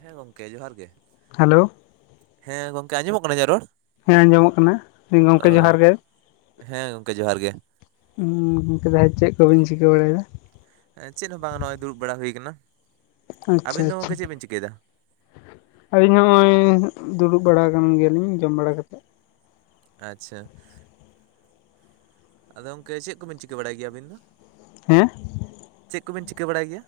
ᱦᱮᱸ ᱜᱚᱢᱠᱮ ᱡᱚᱦᱟᱨ ᱜᱮ ᱦᱮᱞᱳ ᱦᱮᱸ ᱜᱚᱢᱠᱮ ᱟᱸᱡᱚᱢᱚᱜ ᱠᱟᱱᱟ ᱤᱧᱟᱜ ᱨᱚᱲ ᱦᱮᱸ ᱟᱸᱡᱚᱢᱚᱜ ᱠᱟᱱᱟ ᱚ ᱜᱚᱝᱠᱮ ᱡᱚᱦᱟᱨ ᱜᱮ ᱦᱮᱸ ᱜᱚᱝᱠᱮ ᱡᱚᱦᱟᱨ ᱜᱮ ᱜᱚᱢᱠᱮ ᱪᱮᱫ ᱠᱚᱵᱤᱱ ᱪᱤᱠᱟᱹ ᱵᱟᱲᱟᱭᱫᱟ᱾ ᱪᱮᱫ ᱦᱚᱸ ᱵᱟᱝ ᱱᱚᱜᱼᱚᱭ ᱫᱩᱲᱩᱵ ᱵᱟᱲᱟ ᱦᱩᱭ ᱠᱟᱱᱟ᱾ ᱟᱪᱪᱷᱟ ᱟᱹᱵᱤᱱ ᱫᱚ ᱟᱪᱪᱷᱟ ᱜᱚᱝᱠᱮ ᱪᱮᱫ ᱵᱤᱱ ᱪᱤᱠᱟᱹᱭᱫᱟ᱾ ᱟᱹᱞᱤᱧ ᱦᱚᱸ ᱱᱚᱜᱼᱚᱭ ᱫᱩᱲᱩᱵ ᱵᱟᱲᱟ ᱠᱟᱱ ᱜᱮᱭᱟᱞᱤᱧ ᱡᱚᱢ ᱵᱟᱲᱟ ᱠᱟᱛᱮᱫ᱾ ᱟᱪᱪᱷᱟ ᱟᱫᱚ ᱜᱚᱢᱠᱮ ᱪᱮᱫ ᱠᱚᱵᱤᱱ ᱪᱤᱠᱟᱹ ᱵᱟᱲᱟᱭ ᱜᱮᱭᱟ ᱟᱹᱵᱤᱱ ᱫᱚ᱾ ᱦᱮᱸ ᱪᱮᱫ ᱠᱚᱵᱮᱱ ᱪᱤᱠᱟᱹ ᱵᱟᱲᱟᱭ ᱜᱮᱭᱟ?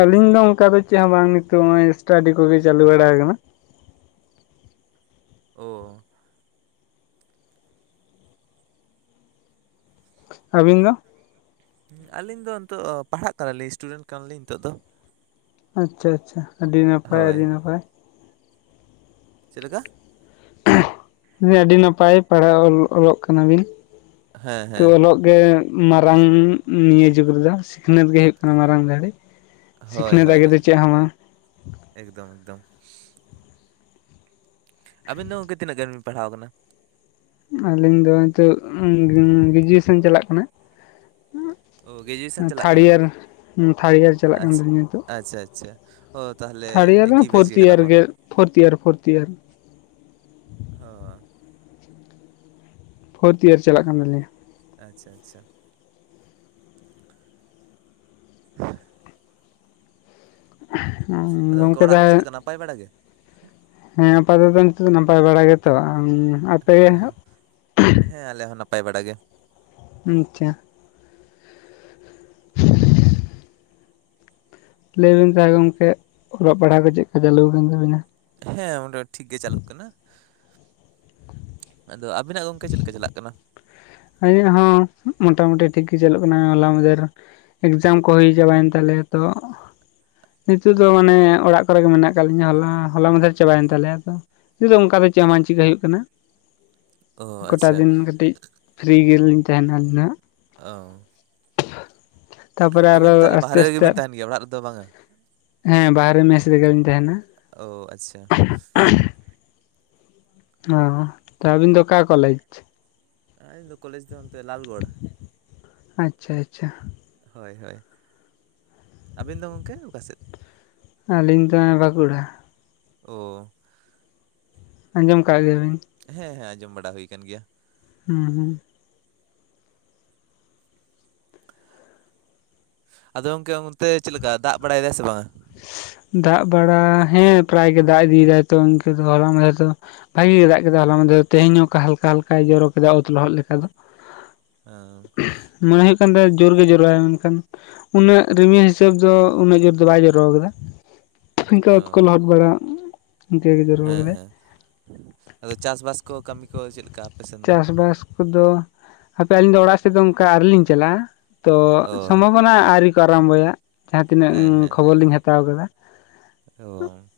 ᱟᱹᱞᱤᱧ ᱫᱚ ᱚᱱᱠᱟ ᱫᱚ ᱪᱮᱫ ᱦᱚᱸ ᱵᱟᱝ ᱱᱤᱛᱚᱜ ᱱᱚᱜᱼᱚᱭ ᱥᱴᱟᱰᱤ ᱠᱚᱜᱮ ᱪᱟᱹᱞᱩ ᱵᱟᱲᱟ ᱟᱠᱟᱱᱟ᱾ ᱚ ᱟᱹᱵᱤᱱ ᱫᱚ? ᱟᱹᱞᱤᱧ ᱫᱚ ᱱᱤᱛᱚᱜ ᱯᱟᱲᱦᱟᱜ ᱠᱟᱱᱟᱞᱤᱧ ᱤᱥᱴᱩᱰᱮᱱᱴ ᱠᱟᱱᱟᱞᱤᱧ ᱱᱤᱛᱚᱜ ᱫᱚ᱾ ᱟᱪᱷᱟ ᱟᱪᱷᱟ ᱟᱹᱰᱤ ᱱᱟᱯᱟᱭ ᱦᱳᱭ ᱟᱹᱰᱤ ᱱᱟᱯᱟᱭ᱾ ᱪᱮᱫ ᱞᱮᱠᱟ? [unintelligible] ᱟᱹᱰᱤ ᱱᱟᱯᱟᱭ ᱯᱟᱲᱦᱟᱣ ᱚᱞᱚᱜ ᱠᱟᱱᱟᱵᱤᱱ ᱦᱮᱸ ᱛᱚ ᱦᱮᱸ ᱚᱞᱚᱜ ᱜᱮ ᱢᱟᱨᱟᱝ ᱱᱤᱭᱟᱹ ᱡᱩᱜᱽ ᱨᱮᱫᱚ ᱥᱤᱠᱷᱱᱟᱹᱛ ᱜᱮ ᱦᱩᱭᱩᱜ ᱠᱟᱱᱟ ᱢᱟᱨᱟᱝ ᱫᱟᱹᱲᱮ᱾ ᱦᱳᱭ ᱦᱳᱭ ᱮᱠᱫᱚᱢ ᱮᱠᱫᱚᱢ ᱟᱹᱵᱤᱱ ᱫᱚ ᱜᱚᱝᱠᱮ ᱛᱤᱱᱟᱹᱜ ᱜᱟᱱ ᱵᱤᱱ ᱯᱟᱲᱦᱟᱣ ᱟᱠᱟᱱᱟ? ᱟᱹᱞᱤᱧ ᱫᱚ ᱱᱤᱛᱚᱜ ᱜᱨᱮᱡᱩᱭᱮᱥᱚᱱ ᱪᱟᱞᱟᱜ ᱠᱟᱱᱟ᱾ ᱚ ᱜᱨᱮᱡᱩᱭᱮᱥᱚᱱ ᱪᱟᱞᱟᱜ ᱛᱷᱟᱨᱰ ᱠᱟᱱᱟ ᱤᱭᱟᱨ ᱛᱷᱟᱨᱰ ᱤᱭᱟᱨ ᱪᱟᱞᱟᱜ ᱠᱟᱱ ᱛᱤᱧᱟ ᱱᱤᱛᱳᱜ᱾ ᱟᱪᱷᱟ ᱟᱪᱷᱟ ᱚ ᱛᱟᱦᱚᱞᱮ ᱛᱷᱟᱨᱰ ᱤᱭᱟᱨ ᱮᱠᱤ ᱵᱮᱪ ᱯᱷᱳᱨᱛᱷ ᱠᱟᱱᱟ ᱤᱭᱟᱨ ᱵᱚᱱ ᱜᱮ ᱯᱷᱳᱨᱛᱷ ᱤᱭᱟᱨ ᱯᱷᱳᱨᱛᱷ ᱤᱭᱟᱨ ᱚ ᱯᱷᱳᱨᱛ ᱤᱭᱟᱨ ᱪᱟᱞᱟᱜ ᱠᱟᱱ ᱛᱟᱞᱤᱧᱟᱹ᱾ ᱟᱪᱷᱟ ᱟᱪᱷᱟ [unintelligible] ᱟᱫᱚ ᱚᱱᱠᱟ ᱜᱚᱝᱠᱮ ᱚᱲᱟᱜ ᱨᱮ ᱪᱮᱫᱮ ᱛᱟᱦᱚᱞᱮ ᱞᱮᱠᱟ ᱱᱟᱯᱟᱭ ᱵᱟᱲᱟᱜ ᱜᱮ? ᱦᱮᱸ ᱟᱯᱟᱛᱚ ᱱᱤᱛᱚᱜ ᱫᱚ ᱱᱟᱯᱟᱭ ᱵᱟᱲᱟ ᱜᱮᱛᱚ᱾ ᱟᱯᱮ ᱦᱮᱸ ᱦᱮᱸ ᱟᱞᱮ ᱦᱚᱸ ᱱᱟᱯᱟᱭ ᱵᱟᱲᱟ ᱜᱮ᱾ ᱟᱪᱷᱟ ᱞᱟᱹᱭᱵᱮᱱ ᱛᱟᱦᱞᱮ ᱜᱚᱢᱠᱮ ᱚᱞᱚᱜ ᱯᱟᱲᱦᱟᱣ ᱠᱚ ᱪᱮᱫ ᱞᱮᱠᱟ ᱪᱟᱹᱞᱩ ᱟᱠᱟᱱ ᱛᱟᱹᱵᱤᱱᱟ? ᱦᱮᱸ ᱚᱸᱰᱮ ᱴᱷᱤᱠ ᱜᱮ ᱪᱟᱹᱞᱩᱜ ᱠᱟᱱᱟ᱾ ᱟᱫᱚ ᱟᱹᱵᱤᱱᱟᱜ ᱜᱚᱢᱠᱮ ᱪᱮᱫ ᱞᱮᱠᱟ ᱪᱟᱞᱟᱜ ᱠᱟᱱᱟ? ᱤᱧᱟᱹᱜ ᱦᱚᱸ ᱢᱚᱴᱟᱢᱩᱴᱤ ᱴᱷᱤᱠ ᱜᱮ ᱪᱟᱞᱚᱜ ᱠᱟᱱᱟ᱾ ᱦᱚᱞᱟ ᱢᱟᱦᱫᱮᱨ ᱮᱠᱡᱟᱢ ᱠᱚ ᱦᱩᱭ ᱪᱟᱵᱟᱭᱮᱱ ᱛᱟᱞᱮᱭᱟ ᱛᱚ ᱱᱤᱛᱚᱜ ᱫᱚ ᱢᱟᱱᱮ ᱚᱲᱟᱜ ᱠᱚᱨᱮᱜ ᱜᱮ ᱢᱮᱱᱟᱜ ᱟᱠᱟᱫ ᱞᱤᱧᱟ ᱦᱚᱞᱟ ᱦᱚᱞᱟ ᱢᱟᱫᱷᱮᱨ ᱪᱟᱵᱟᱭᱮᱱ ᱛᱟᱞᱮᱭᱟ ᱛᱚ᱾ [unintelligible] ᱫᱚ ᱚᱱᱠᱟ ᱫᱚ ᱪᱮᱫ ᱦᱚᱸ ᱵᱟᱝ ᱪᱤᱠᱟᱹ ᱦᱩᱭᱩᱜ ᱠᱟᱱᱟ᱾ ᱚ ᱜᱚᱴᱟ ᱟᱪᱪᱷᱟ ᱫᱤᱱ ᱠᱟᱹᱴᱤᱡ ᱯᱷᱨᱤ ᱜᱮᱞᱤᱧ ᱛᱟᱦᱮᱱᱟ ᱟᱹᱞᱤᱧ ᱦᱟᱸᱜ ᱾ ᱚ ᱛᱟᱨᱯᱚᱨᱮ ᱟᱨᱚ ᱟᱹᱵᱤᱱ ᱛᱟᱦᱚᱞᱮ ᱟᱥᱛᱮ ᱵᱟᱦᱨᱮ ᱨᱮᱜᱮ ᱟᱥᱛᱮ ᱵᱤᱱ ᱛᱟᱦᱮᱱ ᱜᱮᱭᱟ ᱚᱲᱟᱜ ᱨᱮᱫᱚ ᱵᱟᱝᱟ? ᱦᱮᱸ ᱵᱟᱨᱮ ᱢᱮᱥ ᱨᱮᱜᱮ ᱞᱤᱧ ᱛᱟᱦᱮᱱᱟ᱾ ᱚᱳ ᱟᱪᱷᱟ ᱚ ᱟᱹᱵᱤᱱ ᱫᱚ ᱚᱠᱟ ᱠᱚᱞᱮᱡᱽ? ᱟᱞᱤᱧ ᱫᱚ ᱠᱚᱞᱮᱡᱽ ᱫᱚ ᱦᱟᱱᱛᱮ ᱞᱟᱞᱜᱚᱲ ᱟᱪᱪᱷᱟ ᱟᱪᱪᱷᱟ ᱦᱳᱭ ᱦᱳᱭ ᱟᱹᱵᱤᱱ ᱫᱚ ᱜᱚᱢᱠᱮ ᱚᱠᱟᱥᱮᱫ? ᱟᱹᱞᱤᱧ ᱫᱚ ᱵᱟᱸᱠᱩᱲᱟ ᱳ ᱟᱸᱡᱚᱢ ᱟᱠᱟᱫ ᱜᱮᱭᱟᱵᱤᱱ? ᱦᱮᱸ ᱦᱮᱸ ᱟᱸᱡᱚᱢ ᱵᱟᱲᱟ ᱦᱩᱭ ᱠᱟᱱ ᱜᱮᱭᱟ ᱦᱩᱸ ᱦᱩᱸ ᱟᱫᱚ ᱜᱚᱝᱠᱮ ᱚᱱᱛᱮ ᱪᱮᱫ ᱞᱮᱠᱟ ᱫᱟᱜ ᱵᱟᱲᱟᱭ ᱫᱟᱭ ᱥᱮ ᱵᱟᱝᱟ? ᱫᱟᱜ ᱵᱟᱲᱟ ᱦᱮᱸ ᱯᱨᱟᱭ ᱜᱮ ᱫᱟᱜ ᱤᱫᱤᱭᱮᱫᱟᱭᱛᱚ ᱤᱱᱠᱟᱹ ᱤᱱᱠᱟᱹ ᱦᱚᱞᱟ ᱢᱟᱫᱷᱮᱨ ᱫᱚ ᱵᱷᱟᱜᱤ ᱜᱮ ᱫᱟᱜ ᱠᱮᱫᱟ ᱦᱚᱞᱟᱢᱟᱫᱷᱮᱨ ᱛᱮᱦᱧ ᱚᱱᱠᱟ ᱦᱟᱞᱠᱟ ᱦᱟᱞᱠᱟᱭ ᱡᱚᱨᱚ ᱠᱮᱫᱟ ᱚᱛ ᱞᱚᱦᱚᱫ ᱞᱮᱠᱟ ᱫᱚ ᱦᱟᱸ ᱢᱚᱱᱮ ᱦᱩᱭᱩᱜ ᱠᱟᱱ ᱛᱟᱭᱟ ᱡᱳᱨᱜᱮ ᱡᱚᱨᱟᱭ ᱢᱮᱱᱠᱷᱟᱱ ᱩᱱᱟᱹᱜ ᱨᱤᱢᱤᱭᱟᱹ ᱦᱤᱥᱟᱹᱵᱽ ᱫᱚ ᱩᱱᱟᱹᱜ ᱡᱳᱨ ᱫᱚ ᱵᱟᱭ ᱡᱚᱨᱟ, [inaudible] ᱤᱱᱠᱟ ᱚ ᱚᱛ ᱠᱚ ᱞᱚᱦᱚᱫ ᱵᱟᱲᱟ ᱤᱱᱠᱟᱹ ᱜᱮ ᱡᱚᱨᱚ ᱦᱮᱸ ᱠᱟᱫᱟᱭ ᱦᱮᱸ ᱟᱫᱚ ᱪᱟᱥᱵᱟᱥ ᱠᱚ ᱠᱟᱹᱢᱤ ᱠᱚ ᱪᱮᱫ ᱞᱮᱠᱟ? ᱟᱯᱮ ᱥᱮᱱ ᱫᱚ? ᱪᱟᱥᱵᱟᱥ ᱠᱚᱫᱚ ᱦᱟᱯᱮ ᱟᱹᱞᱤᱧ ᱫᱚ ᱚᱲᱟᱜ ᱥᱮᱫ ᱫᱚ ᱚᱱᱠᱟ ᱟᱹᱣᱨᱤ ᱞᱤᱧ ᱪᱟᱞᱟᱜᱼᱟ ᱛᱚ ᱚ ᱥᱚᱢᱵᱷᱚᱵᱚᱱᱟ ᱟᱹᱣᱨᱤ ᱠᱚ ᱟᱨᱟᱢᱵᱚᱭᱟ ᱡᱟᱦᱟᱸᱛᱤᱱᱟᱹᱜ ᱦᱮᱸ ᱦᱮᱸ ᱠᱷᱚᱵᱚᱨ ᱞᱤᱧ ᱦᱟᱛᱟᱣ ᱟᱠᱟᱫᱟ ᱚ [inaudible]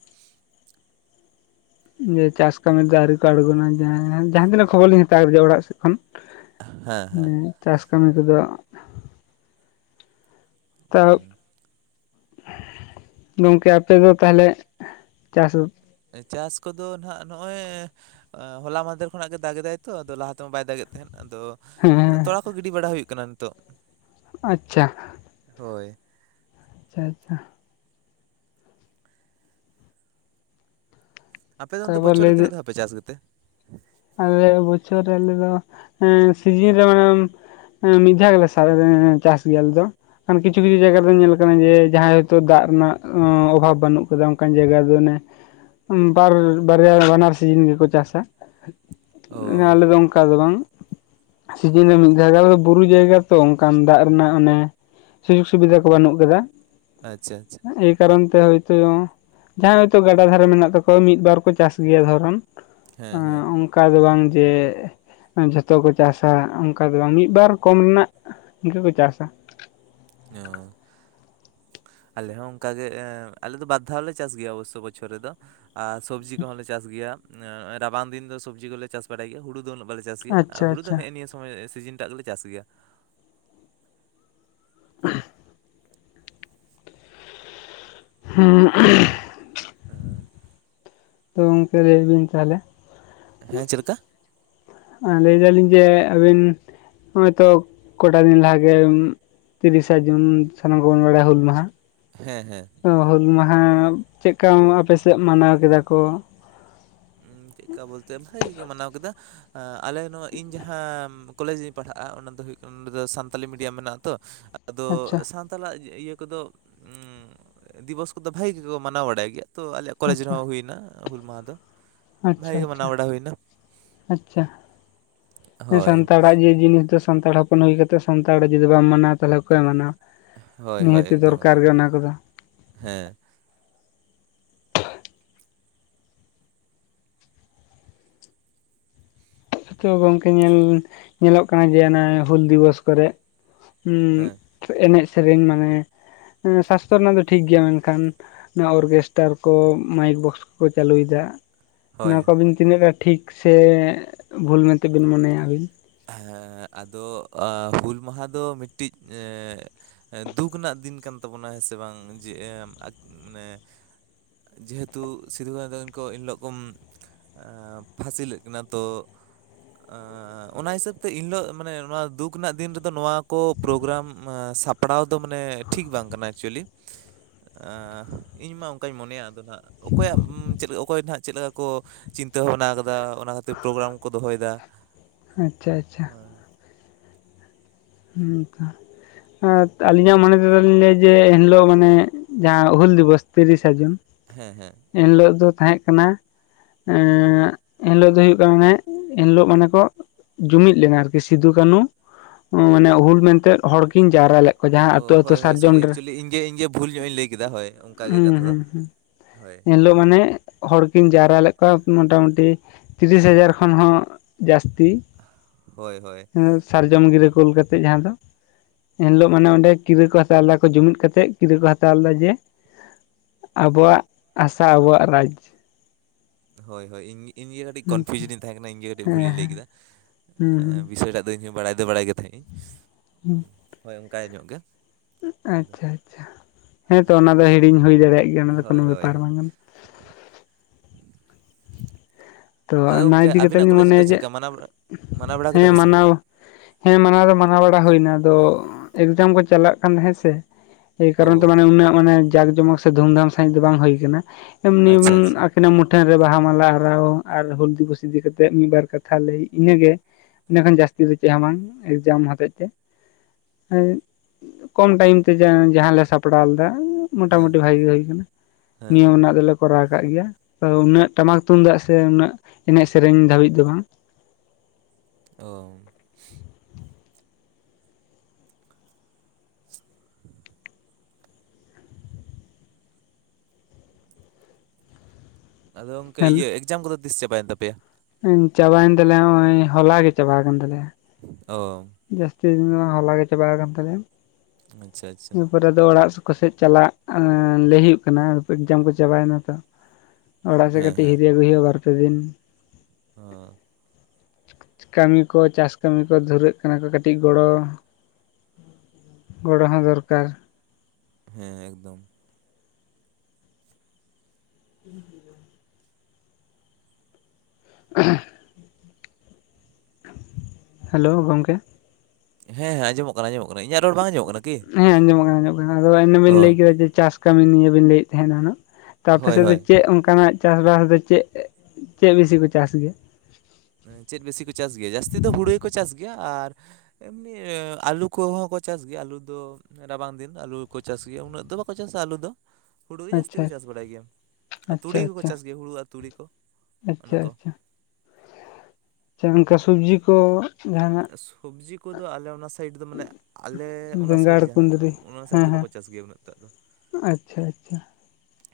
ᱡᱮ ᱪᱟᱥ ᱠᱟᱹᱢᱤ ᱨᱮ ᱫᱚ ᱟᱹᱣᱨᱤ ᱠᱚ ᱟᱬᱜᱚᱱᱟ ᱡᱟᱦᱟᱸ ᱛᱤᱱᱟᱹᱜ ᱠᱷᱚᱵᱚᱨ ᱞᱤᱧ ᱦᱟᱛᱣᱠᱟᱫᱟ ᱚᱲᱟᱜ ᱥᱮᱫ ᱠᱷᱚᱱ, ᱦᱮᱸ ᱪᱟᱥ ᱠᱟᱹᱢᱤ ᱠᱚᱫᱚ ᱛ [inaudible] ᱦᱩᱸ ᱜᱚᱝᱠᱮ ᱟᱯᱮ ᱫᱚ ᱛᱟᱦᱚᱞᱮ ᱪᱟᱥ ᱪᱟᱥ ᱠᱚᱫᱚ ᱱᱷᱟᱸᱜ ᱱᱚᱜᱼᱚᱭ ᱦᱚᱞᱟ ᱢᱟᱦᱫᱮᱨ ᱠᱷᱚᱱᱟᱜ ᱜᱮ ᱫᱟᱜ ᱮᱫᱟᱭ ᱛᱚ ᱞᱟᱦᱟ ᱛᱮᱢᱟ ᱵᱟᱭ ᱫᱟᱜ ᱮ ᱛᱟᱦᱮᱸᱫ ᱟᱫᱚ ᱦᱮᱸ ᱛᱚᱲᱟ ᱠᱚ ᱜᱤᱰᱤ ᱵᱟᱲᱟ ᱦᱩᱭᱩᱜ ᱠᱟᱱᱟ ᱱᱤᱛᱚᱜ ᱟᱪᱪᱷᱟ ᱦᱳᱭ ᱟᱪᱪᱷᱟ ᱟᱪᱪᱷᱟ ᱟᱯᱮ ᱫᱚ ᱚᱱᱛᱮ ᱛᱟᱨᱯᱚᱨ ᱵᱚᱪᱚᱨ ᱞᱟᱹᱭ ᱨᱮ ᱛᱱᱟᱹᱜ ᱫᱷᱟ ᱯᱮ ᱪᱟᱥ ᱜᱮᱛᱮ, ᱟᱞᱮ ᱵᱚᱪᱷᱚᱨ ᱨᱮ ᱟᱞᱮᱚ ᱥᱤᱡᱤᱱ ᱨᱮ ᱢᱟᱱᱮ ᱦᱮᱸ ᱢᱤᱫᱷᱟ ᱜᱮᱞ ᱥᱟᱨᱮ ᱪᱟᱥ ᱜᱮᱭᱟ ᱟᱞᱮᱫᱚ ᱠᱷᱟᱱ ᱠᱤᱪᱷᱩ ᱠᱤᱪᱷᱩ ᱡᱟᱭᱜᱟ ᱨᱮ ᱫᱚ ᱧᱮᱞ ᱠᱟᱱᱟ ᱡᱮ ᱡᱟᱦᱟᱸᱭ ᱦᱚᱭᱛᱳ ᱫᱟᱜ ᱨᱮᱱᱟᱜ ᱚᱵᱷᱟᱵ ᱵᱟᱹᱱᱩᱜ ᱟᱠᱟᱫᱟ ᱚᱱᱠᱟᱱ ᱡᱟᱭᱜᱟ ᱨᱮ ᱚᱱᱮ, ᱵᱟᱨ ᱵᱟᱨᱭᱟ ᱵᱟᱱᱟᱨ ᱥᱤᱡᱚᱱ ᱜᱮᱠᱚ ᱪᱟᱥᱟ ᱚ ᱟᱞᱮᱫᱚ ᱚᱱᱠᱟ ᱫᱚ ᱵᱟᱝ ᱥᱤᱡᱤᱱ ᱨᱮ ᱢᱤᱫ ᱡᱟᱭᱜᱟ ᱫᱚ ᱵᱩᱨᱩ ᱡᱟᱭᱜᱟ ᱛᱚ ᱚᱱᱠᱟᱱ ᱫᱟᱜ ᱨᱮᱱᱟᱜ ᱚᱱᱮ, ᱥᱩᱡᱳᱜᱽ ᱥᱩᱵᱤᱫᱷᱟ ᱠᱚ ᱵᱟᱹᱱᱩᱜ ᱟᱠᱟᱫᱟ ᱟᱪᱪᱷᱟ ᱟᱪᱪᱷᱟ ᱮᱭ ᱠᱟᱨᱚᱱ ᱛᱮ ᱦᱳᱭᱛᱚ ᱡᱟᱦᱟᱸᱭ ᱦᱚᱭᱛᱚ ᱜᱟᱰᱟ ᱫᱷᱟᱨᱮ ᱢᱮᱱᱟᱜ ᱛᱟᱠᱚᱣᱟ ᱢᱤᱫᱵᱟᱨ ᱠᱚ ᱪᱟᱥ ᱜᱮᱭᱟ ᱫᱷᱚᱨᱚᱱ ᱦᱮᱸ ᱦᱮᱸ ᱚᱱᱠᱟ ᱫᱚ ᱵᱟᱝ ᱡᱮ ᱡᱷᱚᱛᱚ ᱠᱚ ᱪᱟᱥᱟ ᱚᱱᱠᱟ ᱫᱚ ᱵᱟᱝ ᱢᱤᱫ ᱵᱟᱨ ᱠᱚᱢ ᱨᱮᱱᱟᱜ ᱤᱱᱠᱟᱹ ᱠᱚ ᱪᱟᱥᱟ, ᱚ ᱟᱞᱮ ᱦᱚᱸ ᱚᱱᱠᱟ ᱜᱮ ᱟᱞᱮ ᱫᱚ ᱵᱟᱨ ᱫᱷᱟᱣ ᱞᱮ ᱪᱟᱥ ᱜᱮᱭᱟ ᱚᱵᱚᱥᱥᱳᱚ ᱵᱚᱪᱷᱚᱨ ᱨᱮᱫᱚ ᱟᱨ ᱥᱚᱵᱡᱤ ᱠᱚᱦᱚᱸᱞᱮ ᱪᱟᱥ ᱜᱮᱭᱟ ᱨᱟᱵᱟᱝ ᱫᱤᱱ ᱫᱚ ᱥᱚᱵᱽᱡᱤ ᱠᱚᱞᱮ ᱪᱟᱥ ᱵᱟᱲᱟᱭ ᱜᱮᱭᱟ ᱦᱩᱲᱩ ᱫᱚ ᱩᱱᱟᱹᱜ ᱵᱟᱞᱮ ᱪᱟᱥ ᱪᱟᱥ ᱜᱮᱭᱟ ᱟᱨ ᱟᱪᱪᱷᱟ ᱦᱩᱲᱩ ᱫᱚ ᱟᱪᱪᱷᱟ ᱱᱮᱜᱼ ᱱᱤᱭᱟᱹ ᱥᱚᱢᱚᱭ ᱥᱤᱡᱤᱱ ᱴᱟᱜ ᱜᱮᱞᱮ ᱪᱟᱥ ᱜᱮᱭᱟ [inaudible] [unintelligible] ᱟᱨ [inaudible] ᱛᱚ ᱜᱚᱢᱠᱮ ᱞᱟᱹᱭ ᱵᱤᱱ ᱛᱟᱦᱚᱞᱮ ᱦᱮᱸ ᱪᱮᱫ ᱞᱮᱠᱟ ᱞᱟᱹᱭ ᱫᱟᱞᱤᱧ ᱡᱮ ᱟᱹᱵᱤᱱ ᱦᱚᱸᱜ-ᱚᱭ ᱛᱚ ᱠᱚᱴᱟ ᱫᱤᱱ ᱞᱟᱦᱟᱜᱮ ᱛᱤᱨᱤᱥᱟ ᱡᱩᱱ ᱥᱟᱱᱟᱢ ᱠᱚᱵᱚᱱ ᱵᱟᱲᱟᱭᱟ ᱦᱩᱞ ᱢᱟᱦᱟ ᱦᱮᱸ ᱦᱮᱸ ᱛᱚ ᱦᱩᱞ ᱢᱟᱦᱟᱸ ᱪᱮᱫᱠᱟ ᱟᱯᱮᱥᱮᱫ ᱢᱟᱱᱟᱣ ᱠᱮᱫᱟ ᱠᱚ᱾ ᱪᱮᱫ ᱞᱮᱠᱟ ᱵᱚᱞᱛᱮ ᱵᱷᱟᱜᱮ ᱠᱚ ᱢᱟᱱᱟᱣ ᱠᱮᱫᱟ᱾ ᱟᱞᱮ ᱱᱚᱣᱟ ᱤᱧ ᱡᱟᱦᱟᱸ ᱠᱚᱞᱮᱡᱽ ᱤᱧ ᱯᱟᱲᱦᱟᱜᱼᱟ᱾ ᱚᱱᱟ ᱫᱚ ᱦᱩᱭᱩᱜ ᱠᱟᱱᱟ᱾ ᱱᱚᱰᱮ ᱫᱚ ᱥᱟᱱᱛᱟᱞᱤ ᱢᱤᱰᱤᱭᱟᱢ ᱢᱮᱱᱟᱜᱼᱟ ᱛᱚ ᱟᱫᱚ ᱟᱪᱪᱷᱟ ᱥᱛᱟᱞᱟᱜ ᱤᱭᱟᱹ ᱠᱚᱫᱚ ᱫᱤᱵᱚᱥ ᱠᱚᱫᱚ ᱵᱷᱟᱜᱮ ᱜᱮᱠᱚ ᱢᱟᱱᱟᱣ ᱵᱟᱲᱟᱭ ᱜᱮᱭᱟ᱾ ᱛᱚ ᱟᱞᱮ ᱠᱚᱞᱮᱡᱽ ᱟᱪᱪᱷᱟ ᱨᱮᱦᱚᱸ ᱦᱩᱭ ᱮᱱᱟ ᱦᱩᱞ ᱢᱟᱦᱟᱸ ᱫᱚ᱾ ᱟᱪᱪᱷᱟ ᱵᱷᱟᱜᱮ ᱜᱮ ᱢᱟᱱᱟᱣ ᱵᱟᱲᱟ ᱦᱩᱭᱱᱟ ᱟᱪᱪᱷᱟ ᱦᱳᱭ ᱥᱟᱱᱛᱟᱲᱟᱜ ᱡᱮ ᱡᱤᱱᱤᱥ ᱫᱚ ᱥᱟᱱᱛᱟᱲ ᱦᱚᱯᱚᱱ ᱦᱩᱭ ᱠᱟᱛᱮᱫ ᱥᱟᱱᱛᱟᱲ ᱡᱩᱫᱤ ᱵᱟᱢ ᱢᱟᱱᱟᱣᱟ, ᱛᱟᱦᱚᱞᱮ ᱚᱠᱚᱭᱮ ᱢᱟᱱᱟᱣᱟ᱾ ᱦᱳᱭ ᱦᱳᱭ ᱱᱤᱦᱟᱹᱛ ᱮᱠᱫᱚᱢ ᱫᱚᱨᱠᱟᱨ ᱮᱠᱫᱚᱢ ᱜᱮ ᱚᱱᱟ ᱠᱚᱫᱚ᱾ ᱦᱮᱸ ᱜᱚᱝᱠᱮ ᱧᱮᱞ ᱧᱮᱞᱚᱜ ᱠᱟᱱᱟ᱾ ᱡᱮ ᱦᱩᱞ ᱫᱤᱵᱚᱥ ᱠᱚᱨᱮᱜ ᱦᱮᱸ ᱮᱱᱮᱡ ᱥᱮᱨᱮᱧ ᱢᱟᱱᱮ ᱥᱟᱥᱛᱷᱚ ᱨᱮᱱᱟᱜ ᱫᱚ ᱴᱷᱤᱠ ᱜᱮᱭᱟ᱾ ᱢᱮᱱᱠᱷᱟᱱ ᱚᱱᱟ ᱚᱨᱠᱮᱥᱴᱟᱨ ᱠᱚ ᱢᱟᱭᱤᱠ ᱵᱚᱠᱥ ᱠᱚᱠᱚ ᱪᱟᱹᱞᱩᱭᱮᱫᱟ᱾ ᱦᱳᱭ ᱱᱚᱣᱟ ᱠᱚ ᱟᱹᱵᱤᱱ ᱛᱤᱱᱟᱹᱜ ᱜᱟᱱ ᱴᱷᱤᱠ ᱥᱮ ᱵᱷᱩᱞ ᱢᱮᱱᱛᱮ ᱵᱤᱱ ᱢᱚᱱᱮᱭᱟ ᱟᱹᱵᱤᱱ᱾ ᱦᱮᱸ ᱟᱫᱚ ᱦᱩᱞ ᱢᱟᱦᱟ ᱫᱚ ᱢᱤᱫᱴᱤᱡ ᱮᱻ ᱫᱩᱠ ᱨᱮᱱᱟᱜ ᱫᱤᱱ ᱠᱟᱱ ᱛᱟᱵᱚᱱᱟ ᱦᱮᱸ ᱥᱮ ᱵᱟᱝ ᱡᱮ ᱢᱟᱱᱮ ᱡᱮᱦᱮᱛᱩ ᱥᱤᱫᱩ ᱠᱟᱹᱱᱩ ᱛᱟᱹᱠᱤᱱ ᱠᱚ ᱮᱱᱦᱤᱞᱳᱜ ᱠᱚ ᱯᱷᱟᱥᱤᱞᱮᱫ ᱠᱤᱱᱟᱹ ᱛᱚ ᱮᱻ ᱚᱱᱟ ᱦᱤᱥᱟᱹᱵᱽ ᱛᱮ ᱮᱱᱦᱤᱞᱳᱜ ᱢᱟᱱᱮ ᱱᱚᱣᱟ ᱫᱩᱠ ᱨᱮᱱᱟᱜ ᱫᱤᱱ ᱨᱮᱫᱚ ᱱᱚᱣᱟ ᱠᱚ ᱯᱨᱳᱜᱨᱟᱢ ᱥᱟ ᱯᱲᱟᱣ ᱫᱚ ᱢᱟᱱᱮ ᱴᱷᱤᱠ ᱵᱟᱝ ᱠᱟᱱᱟ ᱮᱠᱪᱩᱭᱮᱞᱤ᱾ ᱤᱧ ᱢᱟ ᱚᱱᱠᱟᱧ ᱢᱚᱱᱮᱭᱟ ᱟᱫᱚ ᱱᱟᱦᱟᱸᱜ ᱚᱠᱚᱭᱟᱜ ᱪᱮᱫ ᱞᱮᱠᱟ ᱚᱠᱚᱭ ᱱᱟᱦᱟᱸᱜ ᱪᱮᱫ ᱞᱮᱠᱟ ᱠᱚ ᱪᱤᱱ ᱛᱟᱹ ᱵᱷᱟᱵᱽᱱᱟ ᱟᱠᱟᱫᱟ᱾ ᱚᱱᱟ ᱠᱷᱟᱹᱛᱤᱨ ᱯᱨᱳᱜᱨᱟᱢ ᱠᱚ ᱫᱚᱦᱚᱭ ᱫᱟ᱾ ᱟᱪᱪᱷᱟ ᱟᱪᱪᱷᱟ ᱟᱨ ᱦᱩᱸ ᱛᱚ ᱟᱹᱞᱤᱧᱟᱜ ᱢᱚᱱᱮ ᱞᱟᱹᱭᱟ ᱡᱮ ᱮᱱᱦᱤᱞᱳᱜ ᱢᱟᱱᱮ ᱡᱟᱦᱟᱸ ᱦᱩᱞ ᱫᱤᱵᱚᱥ ᱛᱤᱨᱤᱥᱟ ᱡᱩᱱ ᱦᱮᱸ ᱦᱮᱸ ᱮᱱᱦᱤᱞᱚᱜ ᱫᱚ ᱛᱟᱦᱮᱸᱜ ᱠᱟᱱᱟ᱾ ᱮᱸᱻ ᱮᱱᱦᱤᱞᱳᱜ ᱫᱚ ᱦᱩᱭᱩᱜ ᱠᱟᱱᱟ ᱢᱟᱱᱮ ᱮᱱᱦᱤᱞᱳᱜ ᱢᱟᱱᱮ ᱠᱚ ᱡᱩᱢᱤᱫ ᱞᱮᱱᱟ ᱟᱨᱠᱤ ᱥᱤᱫᱩ ᱠᱟᱹᱱᱩ ᱢᱟᱱᱮ ᱦᱩᱞ ᱢᱮᱱᱛᱮᱫ ᱦᱚᱲᱠᱤᱱ ᱡᱟᱣᱨᱟ ᱞᱮᱫ ᱠᱚᱣᱟ ᱡᱟᱦᱟᱸ ᱚ ᱟᱛᱳ ᱟᱛᱳ ᱦᱳᱭ ᱦᱳᱭ ᱥᱟᱨᱡᱚᱢ ᱥᱚᱨᱤ ᱰᱟᱹᱨ ᱮᱠᱪᱩᱭᱮᱞᱤ ᱤᱧᱜᱮ ᱤᱧᱜᱮ ᱵᱷᱩᱞ ᱧᱚᱜ ᱤᱧ ᱞᱟᱹᱭ ᱠᱮᱫᱟ ᱦᱳᱭ ᱚᱱᱠᱟᱜᱮ ᱦᱩᱸ ᱠᱟᱛᱷᱟ ᱫᱚ ᱦᱩᱸ ᱦᱩᱸ ᱦᱳᱭ ᱮᱱᱦᱤᱞᱳᱜ ᱢᱟᱱᱮ ᱦᱚᱲᱠᱤᱱ ᱡᱟᱣᱨᱟ ᱞᱮᱫ ᱠᱚᱣᱟ᱾ ᱢᱚᱴᱟᱢᱚᱴᱤ ᱛᱤᱨᱤᱥ ᱦᱟᱡᱟᱨ ᱠᱷᱚᱱ ᱦᱚᱸ ᱡᱟᱹᱥᱛᱤ᱾ ᱦᱳᱭ ᱦᱳᱭ ᱥᱟᱨᱡᱚᱢ ᱜᱤᱨᱟᱹ ᱠᱳᱞ ᱠᱟᱛᱮᱜ ᱡᱟᱦᱟᱸ ᱫᱚ ᱮᱱᱦᱤᱞᱳ ᱢᱟᱱᱮ ᱚᱸᱰᱮ ᱠᱤᱨᱟᱹ ᱠᱚ ᱦᱟᱛᱟᱣ ᱞᱮᱫᱟ ᱡᱩᱢᱤᱫ ᱠᱟᱛᱮᱜ ᱠᱤᱨᱟᱹ ᱠᱚ ᱦᱟᱛᱟᱣ ᱞᱮᱫᱟ ᱡᱮ ᱟᱵᱚᱣᱟᱜ ᱟᱥᱟ ᱟᱵᱚᱣᱟᱜ ᱨᱟᱡᱽ ᱦᱳᱭ ᱦᱳᱭ ᱤᱧᱜᱮ ᱠᱟᱹᱴᱤᱡ ᱦᱮᱸ ᱠᱚᱱᱯᱷᱤᱭᱩᱡᱽ ᱨᱤᱧ ᱛᱟᱦᱮᱸ ᱠᱟᱱᱟ ᱤᱧ ᱜᱮ ᱠᱟᱹᱴᱤᱡ ᱦᱮᱸ ᱵᱷᱩᱞᱤᱧ ᱞᱟᱹᱭ ᱠᱮᱫᱟ᱾ ᱦᱩᱸ ᱦᱩᱸ ᱵᱤᱥᱚᱜ ᱴᱟᱜ ᱤᱧᱦᱚᱸ ᱵᱟᱲᱟᱭ ᱫᱚ ᱵᱟᱲᱟᱭ ᱜᱮ ᱛᱟᱦᱮᱸᱱᱤᱧ ᱦᱩᱸ ᱦᱳᱭ ᱚᱱᱠᱟ ᱧᱚᱜ ᱜᱮ ᱤᱭᱟᱹ ᱫᱚ᱾ ᱟᱪᱪᱷᱟ ᱟᱪᱪᱷᱟ ᱦᱮᱸᱛᱚ ᱚᱱᱟ ᱫᱚ ᱦᱤᱲᱤᱧ ᱦᱩᱭ ᱫᱟᱲᱮᱭᱟᱜ ᱜᱮᱭᱟ᱾ ᱚᱱᱟ ᱫᱚ ᱠᱳᱱᱳ ᱦᱳᱭ ᱦᱳᱭ ᱵᱮᱯᱟᱨ ᱵᱟᱝ ᱠᱟᱱᱟ᱾ ᱛᱚ ᱟᱫᱚ ᱚᱱᱟ ᱜᱚᱝᱠᱮ ᱤᱫᱤ ᱠᱟᱛᱮᱜ ᱟᱵᱤᱱᱟᱜ ᱞᱤᱧ ᱠᱚᱞᱮᱡᱽ ᱫᱚ ᱢᱚᱱᱮᱭᱟ᱾ ᱪᱮᱫ ᱡᱮ ᱞᱮᱠᱟ ᱢᱟᱱᱟᱣ ᱵᱟ- ᱢᱟᱱᱟᱣ ᱵᱟᱲᱟ ᱦᱮᱸ ᱠᱮᱫᱟ ᱠᱚ ᱥᱮ ᱵᱟᱝ ᱢᱟᱱᱟᱣ ᱦᱮᱸ ᱢᱟᱱᱟᱣ ᱫᱚ ᱢᱟᱱᱟᱣ ᱵᱟᱲᱟ ᱦᱩᱭᱱᱟ᱾ ᱟᱫᱚ ᱮᱠᱡᱟᱢ ᱠᱚ ᱪᱟᱞᱟᱜ ᱠᱟᱱ ᱦᱮᱸ ᱥᱮ ᱮᱭ ᱚ ᱠᱟᱨᱚᱱ ᱛᱮ ᱢᱟᱱᱮ ᱩᱱᱟᱹᱜ ᱢᱟᱱᱮ ᱡᱟᱠ ᱡᱚᱢᱚᱠ ᱥᱮ ᱫᱷᱩᱢᱫᱷᱟᱢ ᱥᱟᱹᱦᱤᱡ ᱫᱚ ᱵᱟᱝ ᱦᱩᱭ ᱟᱠᱟᱱᱟ᱾ ᱮᱢᱱᱤ ᱟᱪᱪᱷᱟ ᱟᱪᱪᱷᱟ ᱟᱹᱠᱤᱱᱟᱜ [unintelligible] ᱢᱩᱴᱷᱟᱹᱱ ᱨᱮ ᱵᱟᱦᱟ ᱢᱟᱞᱟ ᱟᱨᱟᱣ ᱟᱨ ᱦᱩᱞ ᱫᱤᱵᱚᱥ ᱤᱫᱤ ᱠᱟᱛᱮᱜ ᱢᱤᱫᱵᱟᱨ ᱠᱟᱛᱷᱟ ᱞᱟᱹᱭ ᱤᱱᱟᱹᱜᱮ ᱤᱱᱟᱹᱠᱷᱟᱱ ᱡᱟᱹᱥᱛᱤ ᱫᱚ ᱪᱮᱫ ᱦᱚᱸ ᱵᱟᱝ ᱮᱠᱡᱟᱢ ᱦᱚᱛᱮᱡ ᱛᱮ᱾ ᱮᱸᱜ ᱠᱚᱢ ᱴᱟᱭᱤᱢ ᱛᱮ ᱡᱟᱦᱟᱸ ᱞᱮ ᱥᱟᱯᱲᱟᱣ ᱞᱮᱫᱟ᱾ ᱦᱮᱸ ᱢᱚᱴᱟᱢᱩᱴᱤ ᱵᱷᱟᱹᱜᱤ ᱜᱮ ᱦᱩᱭ ᱠᱟᱱᱟ᱾ ᱦᱮᱸ ᱱᱤᱭᱚᱢ ᱨᱮᱱᱟᱜ ᱫᱚᱞᱮ ᱠᱚᱨᱟᱣ ᱠᱟᱫ ᱜᱮᱭᱟ᱾ ᱩᱱᱟᱹᱜ ᱴᱟᱢᱟᱠ ᱛᱩᱢᱫᱟᱜ ᱛᱮ ᱩᱱᱟᱹᱜ ᱮᱱᱮᱡ ᱥᱮᱨᱮᱧ ᱫᱷᱟᱹᱵᱤᱡ ᱫᱚ ᱵᱟᱝ᱾ ᱚᱻ [inaudible] ᱟᱫᱚ ᱜᱚᱢᱠᱮ ᱦᱮᱞᱳ ᱤᱭᱟᱹ ᱮᱠᱡᱟᱢ ᱠᱚᱫᱚ ᱛᱤᱥ ᱪᱟᱵᱟᱭᱮᱱ ᱛᱟᱯᱮᱭᱟ? ᱪᱟᱵᱟᱭᱮᱱ ᱛᱟᱞᱮᱭᱟ ᱦᱚᱜ-ᱚᱸᱭ ᱦᱚᱞᱟ ᱜᱮ ᱪᱟᱵᱟ ᱠᱟᱱ ᱛᱟᱞᱮᱭᱟ ᱾ ᱚ ᱾ ᱡᱟᱹᱥᱛᱤ ᱫᱤᱱ ᱫᱚ ᱵᱟᱝ, ᱦᱚᱞᱟ ᱜᱮ ᱪᱟᱵᱟ ᱠᱟᱱ ᱛᱟᱞᱮᱭᱟ ᱾ ᱟᱪᱪᱷᱟ ᱟᱪᱪᱷᱟ ᱾ ᱨᱮᱫᱚ ᱚᱲᱟᱜ ᱠᱚᱥᱮᱫ ᱪᱟᱞᱟᱜ ᱞᱟᱹᱭ ᱦᱩᱭᱩᱜ ᱠᱟᱱᱟ ᱮᱠᱡᱟᱢ ᱠᱚ ᱪᱟᱵᱟᱭ‌ ᱱᱟ ᱛᱚ ᱾ ᱚᱲᱟᱜ ᱥᱮᱫ ᱦᱮᱸ ᱠᱟᱹᱴᱤᱡ ᱦᱤᱨᱤ ᱟᱹᱜᱩᱭ ᱦᱩᱭᱩᱜᱼᱟ ᱵᱟᱨᱯᱮ ᱫᱤᱱ ᱾ ᱚᱻ ᱾ ᱠᱟᱹᱢᱤ ᱠᱚ, ᱪᱟᱥ ᱠᱟᱹᱢᱤ ᱠᱚ ᱫᱷᱩᱨᱟᱹᱜ ᱠᱟᱱᱟ ᱠᱚ, ᱠᱟᱹᱴᱤᱡ ᱜᱚᱲᱚ ᱜᱚᱲᱚ ᱦᱚᱸ ᱫᱚᱨᱠᱟᱨ ᱾ ᱦᱮᱸ ᱮᱠᱫᱚᱢ ᱾ [unintelligible] [inaudible] ᱦᱮᱞᱳ ᱜᱚᱝᱠᱮ ᱾ ᱦᱮᱸ ᱦᱮᱸ ᱟᱸᱡᱚᱢᱚᱜ ᱠᱟᱱᱟ ᱟᱡᱸᱚᱢ ᱠᱟᱱᱟ, ᱤᱧᱟᱹᱜ ᱨᱚᱲ ᱵᱟᱝ ᱟᱸᱚᱢᱚᱜ ᱠᱟᱱᱟ? ᱠᱤ ᱦᱮᱸ ᱟᱸᱡᱚᱢᱚᱜ ᱠᱟᱱᱟ ᱟᱸᱡᱚᱢᱚᱜ ᱠᱟᱱᱟ ᱟᱫᱚ ᱤᱱᱟᱹ ᱵᱤᱱ ᱞᱟᱹᱭ ᱚ ᱠᱮᱫᱟ ᱡᱮ ᱪᱟᱥ ᱠᱟᱹᱢᱤ ᱱᱤᱭᱮ ᱵᱤᱱ ᱞᱟᱹᱭ ᱮᱫ ᱛᱟᱦᱮᱸᱱᱟ ᱦᱟᱸᱜ ᱾ ᱛᱚ ᱦᱳᱭ ᱟᱯᱮᱥᱮᱫ ᱫᱚ ᱦᱳᱭ ᱪᱮᱫ ᱚᱱᱠᱟᱱᱟᱜ ᱪᱟᱥᱵᱟᱥ ᱫᱚ ᱪᱮᱫ, ᱪᱮᱫ ᱵᱤᱥᱤ ᱠᱚ ᱪᱟᱥ ᱜᱮᱭᱟ? ᱪᱮᱫ ᱵᱮᱥᱤ ᱠᱚ ᱪᱟᱥ ᱜᱮᱭᱟ, ᱡᱟᱹᱥᱛᱤ ᱫᱚ ᱦᱩᱬᱩ ᱜᱮᱠᱚ ᱪᱟᱥ ᱜᱮᱭᱟ ᱾ ᱟᱨ ᱮᱢᱱᱤ ᱟᱹᱞᱩ ᱠᱚᱦᱚᱸ ᱠᱚ ᱪᱟᱥ ᱜᱮᱭᱟ, ᱟᱹᱞᱩ ᱫᱚ ᱨᱟᱵᱟᱝ ᱫᱤᱱ ᱟᱹᱞᱩ ᱠᱚ ᱪᱟᱥ ᱜᱮᱭᱟ, ᱩᱱᱟᱹᱜ ᱫᱚ ᱵᱟᱠᱚ ᱪᱟᱥᱟ ᱟᱹᱞᱩ ᱫᱚ ᱾ ᱦᱩᱲᱩ ᱜᱮ ᱡᱟᱹᱥᱛᱤ ᱟᱪᱪᱷᱟ ᱠᱚ ᱪᱟᱥ ᱵᱟᱲᱟᱭ ᱜᱮᱭᱟ ᱟᱨ ᱟᱪᱪᱷᱟ ᱛᱩᱲᱤ ᱠᱚᱠᱚ ᱟᱪᱪᱷᱟ ᱪᱟᱥ ᱜᱮᱭᱟ ᱦᱩᱲᱩ ᱟᱨ ᱛᱩᱲᱤ ᱠᱚ ᱟᱪᱪᱷᱟ ᱚᱱᱟᱠᱚ ᱾ ᱥᱮ ᱚᱱᱠᱟ ᱥᱩᱵᱽᱡᱤ ᱠᱚ ᱡᱟᱦᱟᱱᱟᱜ ᱥᱚᱵᱽᱡᱤ ᱠᱚᱫᱚ ᱟᱞᱮ ᱚᱱᱟ ᱥᱟᱭᱤᱰ ᱫᱚ ᱢᱟᱱᱮ ᱟᱞᱮ ᱚᱱᱟ ᱥᱟᱭᱤᱰ ᱵᱮᱸᱜᱟᱲ ᱡᱟᱦᱟᱸ, ᱠᱩᱸᱫᱽᱨᱤ ᱚᱱᱟ ᱥᱟᱭᱤᱰ ᱦᱮᱸ ᱫᱚ ᱦᱮᱸ ᱵᱟᱠᱚ ᱪᱟᱥ ᱜᱮᱭᱟ ᱩᱱᱟᱹᱜ ᱴᱟᱜ ᱫᱚ ᱾ ᱟᱪᱪᱷᱟ ᱟᱪᱪᱷᱟ ᱾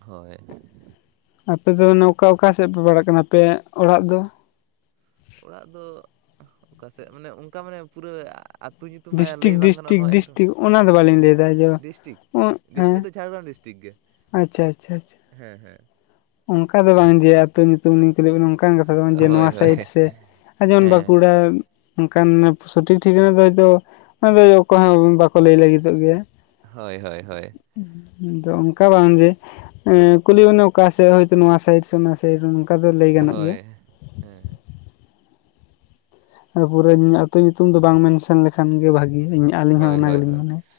ᱦᱳᱭ ᱾ ᱟᱯᱮ ᱫᱚ ᱚᱱᱟ ᱚᱠᱟ ᱚᱠᱟ ᱥᱮᱫ ᱯᱮ ᱯᱟᱲᱟᱜ ᱠᱟᱱᱟ ᱟᱯᱮ ᱚᱲᱟᱜ ᱫᱚ? ᱚᱲᱟᱜ ᱫᱚ ᱚᱠᱟ ᱥᱮᱫ ᱢᱟᱱᱮ ᱚᱱᱠᱟ ᱢᱟᱱᱮ ᱯᱩᱨᱟᱹ ᱟᱹ ᱛᱩ ᱧᱩᱛᱩ ᱢᱟᱭᱟ ᱰᱤᱥᱴᱤᱠ ᱞᱟᱹᱭ ᱵᱟᱝ ᱜᱟᱱᱚᱜᱼᱟ ᱰᱤᱥᱴᱤᱠ ᱱᱚᱣᱟ ᱮᱯ ᱨᱮᱢᱟ ᱰᱤᱥᱴᱤᱠ ᱚᱱᱟ ᱫᱚ ᱵᱟᱹᱞᱤᱧ ᱞᱟᱹᱭᱫᱟ ᱡᱮ ᱾ ᱰᱤᱥᱴᱤᱠ ᱰᱤᱥᱴᱨᱤᱠ ᱫᱚ ᱡᱷᱟᱲᱜᱨᱟᱢ ᱰᱤᱥᱴᱨᱤᱠ ᱜᱮ ᱾ ᱟᱪᱷᱟ ᱟᱪᱪᱷᱟ ᱟᱪᱪᱷᱟ ᱾ ᱦᱮᱸ ᱦᱮᱸ ᱾ ᱚᱱᱠᱟ ᱫᱚ ᱵᱟᱝ ᱡᱮ ᱟᱹᱛᱩ ᱧᱩᱛᱩᱢ ᱞᱤᱧ ᱠᱩᱞᱤ ᱵᱤᱱᱟ ᱚᱱᱠᱟᱱ ᱠᱟᱛᱷᱟ ᱫᱚ ᱵᱟᱝ ᱡᱮ ᱦᱳᱭ ᱱᱚᱣᱟ ᱦᱳᱭ ᱥᱟᱭᱤᱰ ᱥᱮ ᱟᱨ ᱡᱮᱢᱚᱱ ᱦᱮᱸ ᱵᱟᱸᱠᱩᱲᱟ ᱚᱱᱠᱟᱱ ᱥᱚᱴᱷᱤᱠ ᱴᱷᱤᱠᱱᱟ ᱫᱚ ᱦᱚᱭᱛᱚ ᱚᱱᱟ ᱫᱚ ᱚᱠᱚᱭ ᱦᱚᱸ ᱵᱟᱠᱚ ᱞᱟᱹᱭ ᱞᱟᱹᱜᱤᱫᱚᱜ ᱜᱮᱭᱟ ᱾ ᱦᱳᱭ ᱦᱳᱭ ᱦᱳᱭ ᱾ ᱫᱚ ᱚᱱᱠᱟ ᱵᱟᱝ ᱡᱮ ᱮ ᱠᱩᱞᱤ ᱢᱚᱱᱮ ᱚᱠᱟ ᱥᱮᱮᱫ ᱦᱚᱭᱛᱚ ᱱᱚᱶᱟ ᱥᱟᱭᱤᱰ ᱥᱮ ᱚᱱᱟ ᱥᱟᱭᱤᱰ ᱱᱚᱝᱠᱟ ᱫᱚ ᱞᱟᱹᱭ ᱜᱟᱱᱚᱜ ᱜᱮᱭᱟ ᱦᱳᱭ ᱾ ᱦᱮᱸ ᱦᱮᱸ ᱾ ᱟᱫᱚ ᱯᱩᱨᱟᱹ ᱟᱹᱛᱩ ᱧᱩᱛᱩᱢ ᱫᱚ ᱵᱟᱝ ᱢᱮᱱᱥᱮᱱ ᱞᱮᱠᱷᱟᱱ ᱜᱮ ᱵᱷᱟᱜᱤ ᱾ [unintelligible] ᱟᱹᱞᱤᱧ ᱦᱚᱸ ᱦᱳᱭ ᱚᱱᱟ ᱦᱳᱭ ᱜᱮᱞᱤᱧ ᱦᱳᱭ ᱢᱚᱱᱮᱭ ᱾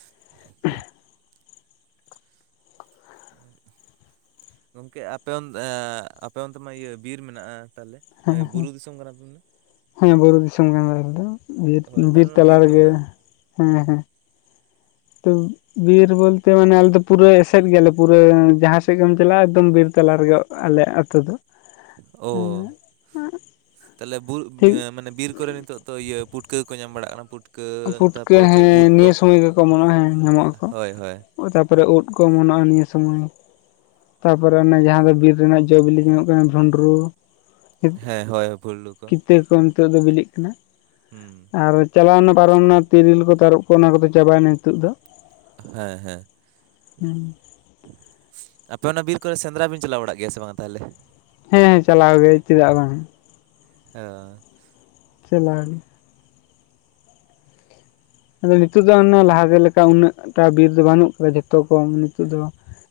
ᱜᱚᱝᱠᱮ ᱟᱯᱮ ᱮ ᱟᱯᱮ ᱚᱱᱛᱮ ᱢᱟ ᱤᱭᱟᱹ ᱵᱤᱨ ᱢᱮᱱᱟᱜᱼᱟ ᱛᱟᱦᱚᱞᱮ? ᱮᱸ ᱵᱩᱨᱩ ᱫᱤᱥᱚᱢ ᱠᱟᱱᱟ ᱯᱮ ᱢᱟᱱᱮ ᱾ ᱦᱮᱸ ᱵᱩᱨᱩ ᱫᱤᱥᱚᱢ ᱠᱟᱱᱟᱞᱮ ᱟᱞᱮ ᱫᱚ ᱵᱤᱨ ᱦᱳᱭ ᱵᱤᱨ ᱛᱟᱦᱚᱞᱮ ᱚᱱᱟ ᱛᱟᱞᱟ ᱠᱚ ᱨᱮᱜᱮ, ᱢᱮᱱᱟᱜᱼᱟ ᱦᱮᱸ ᱦᱮᱸ ᱾ ᱛᱩᱢ ᱵᱤᱨ ᱵᱚᱞᱛᱮ ᱢᱟᱱᱮ ᱟᱞᱮᱚ ᱯᱩᱨᱟᱹ ᱮᱥᱮᱫ ᱜᱮᱭᱟᱞᱮ ᱯᱩᱨᱟᱹ ᱡᱟᱦᱟᱸ ᱥᱮᱫ ᱜᱮᱢ ᱪᱟᱞᱟᱜᱼᱟ ᱮᱠᱫᱚᱢ ᱵᱤᱨ ᱛᱟᱞᱟ ᱨᱮᱜᱮ ᱟᱞᱮ ᱟᱛᱳ ᱫᱚ ᱾ ᱚ ᱛᱟᱦᱞᱮ ᱵᱩ ᱴᱷᱤᱠ ᱢᱟᱱᱮ ᱵᱤᱨ ᱠᱚᱨᱮ ᱱᱤᱛᱚᱜ ᱫᱚ ᱤᱭᱟᱹ ᱯᱩᱴᱠᱟᱹ ᱠᱚᱠᱚ ᱧᱟᱢ ᱵᱟᱲᱟᱜ ᱠᱟᱱᱟ, ᱯᱩᱴ ᱯᱩᱩᱴᱠᱟᱹ ᱦᱮᱸ ᱱᱤᱭᱟᱹ ᱥᱚᱢᱚᱭ ᱜᱮᱠᱚ ᱚᱢᱚᱱᱚᱜᱼᱟ ᱦᱮᱸ ᱧᱟᱢᱚᱜ ᱟᱠᱚ ᱦᱳᱭ ᱦᱳᱭ ᱛᱟᱯᱚᱨᱮ ᱩᱫ ᱠᱚ ᱚᱢᱚᱱᱚᱜᱼᱟ ᱱᱤᱭᱟᱹ ᱥᱩᱢᱚᱭ ᱛᱟᱯᱚᱨᱮ ᱚᱱᱮ ᱡᱟᱦᱟᱸ ᱫᱚ ᱵᱤᱨ ᱨᱮᱱᱟᱜ ᱡᱚᱼᱵᱤᱞᱤ ᱧᱟᱢᱚᱜ ᱠᱟᱱᱟ ᱵᱷᱩᱸᱰᱨᱩ ᱦᱮᱸ ᱦᱳᱭ ᱯᱩᱞᱞᱩ ᱠᱚ ᱛᱮ ᱨᱚᱠᱚᱢ ᱱᱤᱛᱚᱜ ᱫᱚ ᱵᱤᱞᱤᱜ ᱠᱟᱱᱟ ᱦᱩᱸ ᱟᱨ ᱪᱟᱞᱟᱣᱱᱟ ᱯᱟᱨᱚᱢᱮᱱᱟ ᱛᱤᱨᱤᱞ ᱠᱚ ᱛᱟᱨᱚᱵ ᱠᱚ ᱚᱱᱟ ᱠᱚᱫᱚ ᱪᱟᱵᱟᱭᱮᱱᱟ ᱱᱤᱛᱚᱜ ᱫᱚ ᱦᱮᱸ ᱦᱮᱸ ᱦᱮᱸ ᱟᱯᱮ ᱚᱱᱟ ᱵᱤᱨ ᱠᱚᱨᱮ ᱥᱮᱸᱫᱽᱨᱟ ᱵᱩᱱ ᱪᱟᱞᱟᱣ ᱵᱟᱲᱟᱜ ᱜᱮᱭᱟ ᱥᱮ ᱵᱟᱝ ᱛᱟᱦᱚᱞᱮ ᱦᱮᱸ ᱦᱮᱸ ᱪᱟᱞᱟᱣ ᱜᱮ ᱪᱮᱫᱟᱜ ᱵᱟᱝ ᱚᱻ ᱪᱟᱞᱟᱣ ᱜᱮ ᱟᱫᱚ ᱱᱤᱛᱚᱜ ᱫᱚ ᱚᱱᱮ ᱞᱟᱦᱟ ᱛᱮ ᱞᱮᱠᱟ ᱩᱱᱟᱹᱜ ᱴᱟ ᱵᱤᱨ ᱫᱚ ᱵᱟᱹᱱᱩᱜ ᱟᱠᱟᱫᱟ ᱡᱷᱚᱛᱚ ᱠᱚ ᱱᱤᱛᱚᱜ ᱫᱚ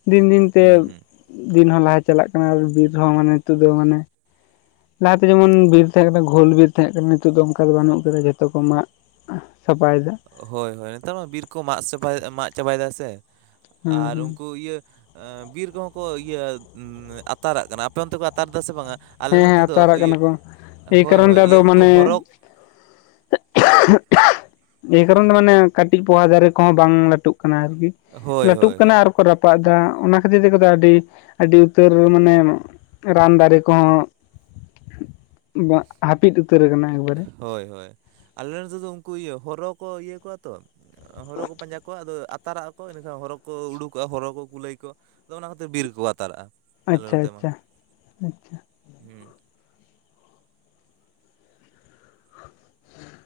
ᱫᱤᱱ ᱫᱤᱱ ᱛᱮ ᱦᱩᱸ ᱦᱩᱸ ᱫᱤᱱ ᱦᱚᱸ ᱞᱟᱦᱟ ᱪᱟᱞᱟᱜ ᱠᱟᱱᱟ ᱵᱤᱨ ᱦᱚᱸ ᱢᱟᱱᱮ ᱱᱤᱛᱚᱜ ᱫᱚ ᱢᱟᱱᱮ ᱞᱟᱦᱟᱛᱮ ᱡᱮᱢᱚᱱ ᱵᱤᱨ ᱛᱟᱦᱮᱸ ᱠᱟᱱᱟ ᱜᱷᱳᱞ ᱵᱤᱨ ᱛᱟᱦᱮᱸ ᱠᱟᱱᱟ ᱱᱤᱛᱚᱜ ᱫᱚ ᱚᱱᱠᱟ ᱫᱚ ᱵᱟᱹᱱᱩᱜ ᱟᱠᱟᱫᱟ ᱡᱷᱚᱛᱚ ᱠᱚ ᱢᱟᱜ ᱥᱟᱯᱟᱭ ᱫᱟ ᱦᱳᱭ ᱦᱳᱭ ᱱᱮᱛᱟᱨ ᱢᱟ ᱵᱤᱨ ᱠᱚ ᱢᱟᱜ ᱪᱟᱵᱟᱭ ᱢᱟᱜ ᱪᱟᱵᱟᱭᱮᱫᱟᱭ ᱥᱮ ᱦᱩᱸ ᱟᱨ ᱦᱩᱸ ᱩᱱᱠᱩ ᱤᱭᱟᱹ ᱵᱤᱨ ᱠᱚᱦᱚᱸ ᱠᱚ ᱤᱭᱟᱹ ᱟᱛᱟᱨᱟᱜ ᱠᱟᱱᱟ ᱟᱯᱮ ᱚᱱᱛᱮ ᱠᱚ ᱟᱛᱟᱨ ᱮᱫᱟ ᱥᱮ ᱵᱟᱝᱟ ᱟᱞᱮ ᱦᱮᱸ ᱱᱚᱛᱮ ᱦᱮᱸ ᱟᱛᱟᱨ ᱫᱚ ᱤᱭᱟᱹ ᱟᱠᱟᱱᱟ ᱠᱚ ᱮᱭ ᱦᱳᱭ ᱠᱟᱨᱚᱱ ᱛᱮ ᱦᱳᱭ ᱤᱭᱟᱹ ᱟᱫᱚ ᱩᱱᱠᱩ ᱢᱟᱱᱮ ᱦᱚᱨᱚ ᱪᱮᱫ ᱜᱚᱝᱠᱮ ᱮ ᱠᱟᱨᱚᱱ ᱫᱚ ᱢᱟᱱᱮ ᱠᱟᱹᱴᱤᱡ ᱯᱚᱦᱟ ᱫᱟᱨᱮ ᱠᱚᱦᱚᱸ ᱵᱟᱝ ᱞᱟᱹᱴᱩᱜ ᱠᱟᱱᱟ ᱟᱨᱠᱤ ᱦᱳᱭ ᱞᱟᱹᱴᱩᱜ ᱦᱳᱭ ᱠᱟᱱᱟ ᱦᱳᱭ ᱟᱨᱠᱚ ᱨᱟᱯ ᱛᱚᱯᱟᱜ ᱮᱫᱟ ᱚᱱᱟ ᱠᱷᱟᱹᱛᱤᱨ ᱛᱮ ᱟᱹᱰᱤ ᱟᱹᱰᱤ ᱩᱛᱟᱹᱨ ᱢᱟᱱᱮ ᱨᱟᱱ ᱫᱟᱨᱮ ᱠᱚᱦᱚᱸ ᱦᱟᱹᱯᱤᱫ ᱩᱛᱟᱹᱨ ᱟᱠᱟᱱᱟ ᱮᱠᱵᱟᱨᱮ ᱦᱳᱭ ᱦᱳᱭ ᱟᱞᱮ ᱱᱚᱛᱮ ᱫᱚ ᱩᱱᱠᱩ ᱤᱭᱟᱹ ᱦᱚᱨᱚ ᱠᱚ ᱤᱭᱟᱹ ᱠᱚᱣᱟ ᱛᱚ ᱦᱚᱨᱚ ᱠᱚ ᱯᱟᱸᱡᱟ ᱠᱚᱣᱟ ᱟᱫᱚ ᱟᱛᱟᱨᱟᱜᱼᱟ ᱠᱚ ᱮᱱᱟ ᱠᱷᱟᱱ ᱦᱚᱨᱚ ᱠᱚ ᱩᱰᱩᱠᱚᱜᱼᱟ ᱦᱚᱨᱚ ᱠᱚ ᱠᱩᱞᱟᱹᱭ ᱠᱚ ᱟᱫᱚ ᱚᱱᱟ ᱠᱷᱟᱹᱛᱤᱨ ᱵᱤᱨ ᱨᱮᱠᱚ ᱟᱛᱟᱨᱟᱜᱼᱟ ᱟᱞᱮ ᱟᱪᱪᱷᱟ ᱱᱚᱛᱮ ᱢᱟ ᱟᱪᱪᱷᱟ ᱟᱪᱪᱷᱟ ᱦᱩᱸ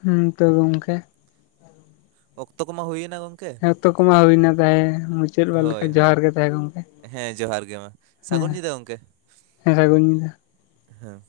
ᱦᱩᱸ ᱛᱚ ᱜᱚᱢᱠᱮ ᱚᱠᱛᱚ ᱠᱚᱢᱟ ᱦᱩᱭᱮᱱᱟ ᱜᱚᱝᱠᱮ ᱦᱮᱸ ᱚᱠᱛᱚ ᱠᱚᱢᱟ ᱦᱩᱭᱱᱟ ᱛᱟᱦᱮᱸ ᱢᱩᱪᱟᱹᱫ ᱵᱮᱲᱟ ᱞᱮᱠᱟ ᱦᱳᱭ ᱦᱳᱭ ᱡᱚᱦᱟᱨ ᱜᱮ ᱛᱟᱦᱮ ᱜᱚᱢᱠᱮ ᱦᱮᱸ ᱡᱚᱦᱟᱨ ᱜᱮ ᱢᱟ ᱥᱟᱹᱜᱩᱱ ᱦᱮᱸ ᱧᱤᱸᱫᱟ ᱜᱚᱢᱠᱮ ᱦᱮᱸ ᱥᱟᱹᱜᱩᱱ ᱧᱤᱸᱫᱟ ᱦᱮᱸ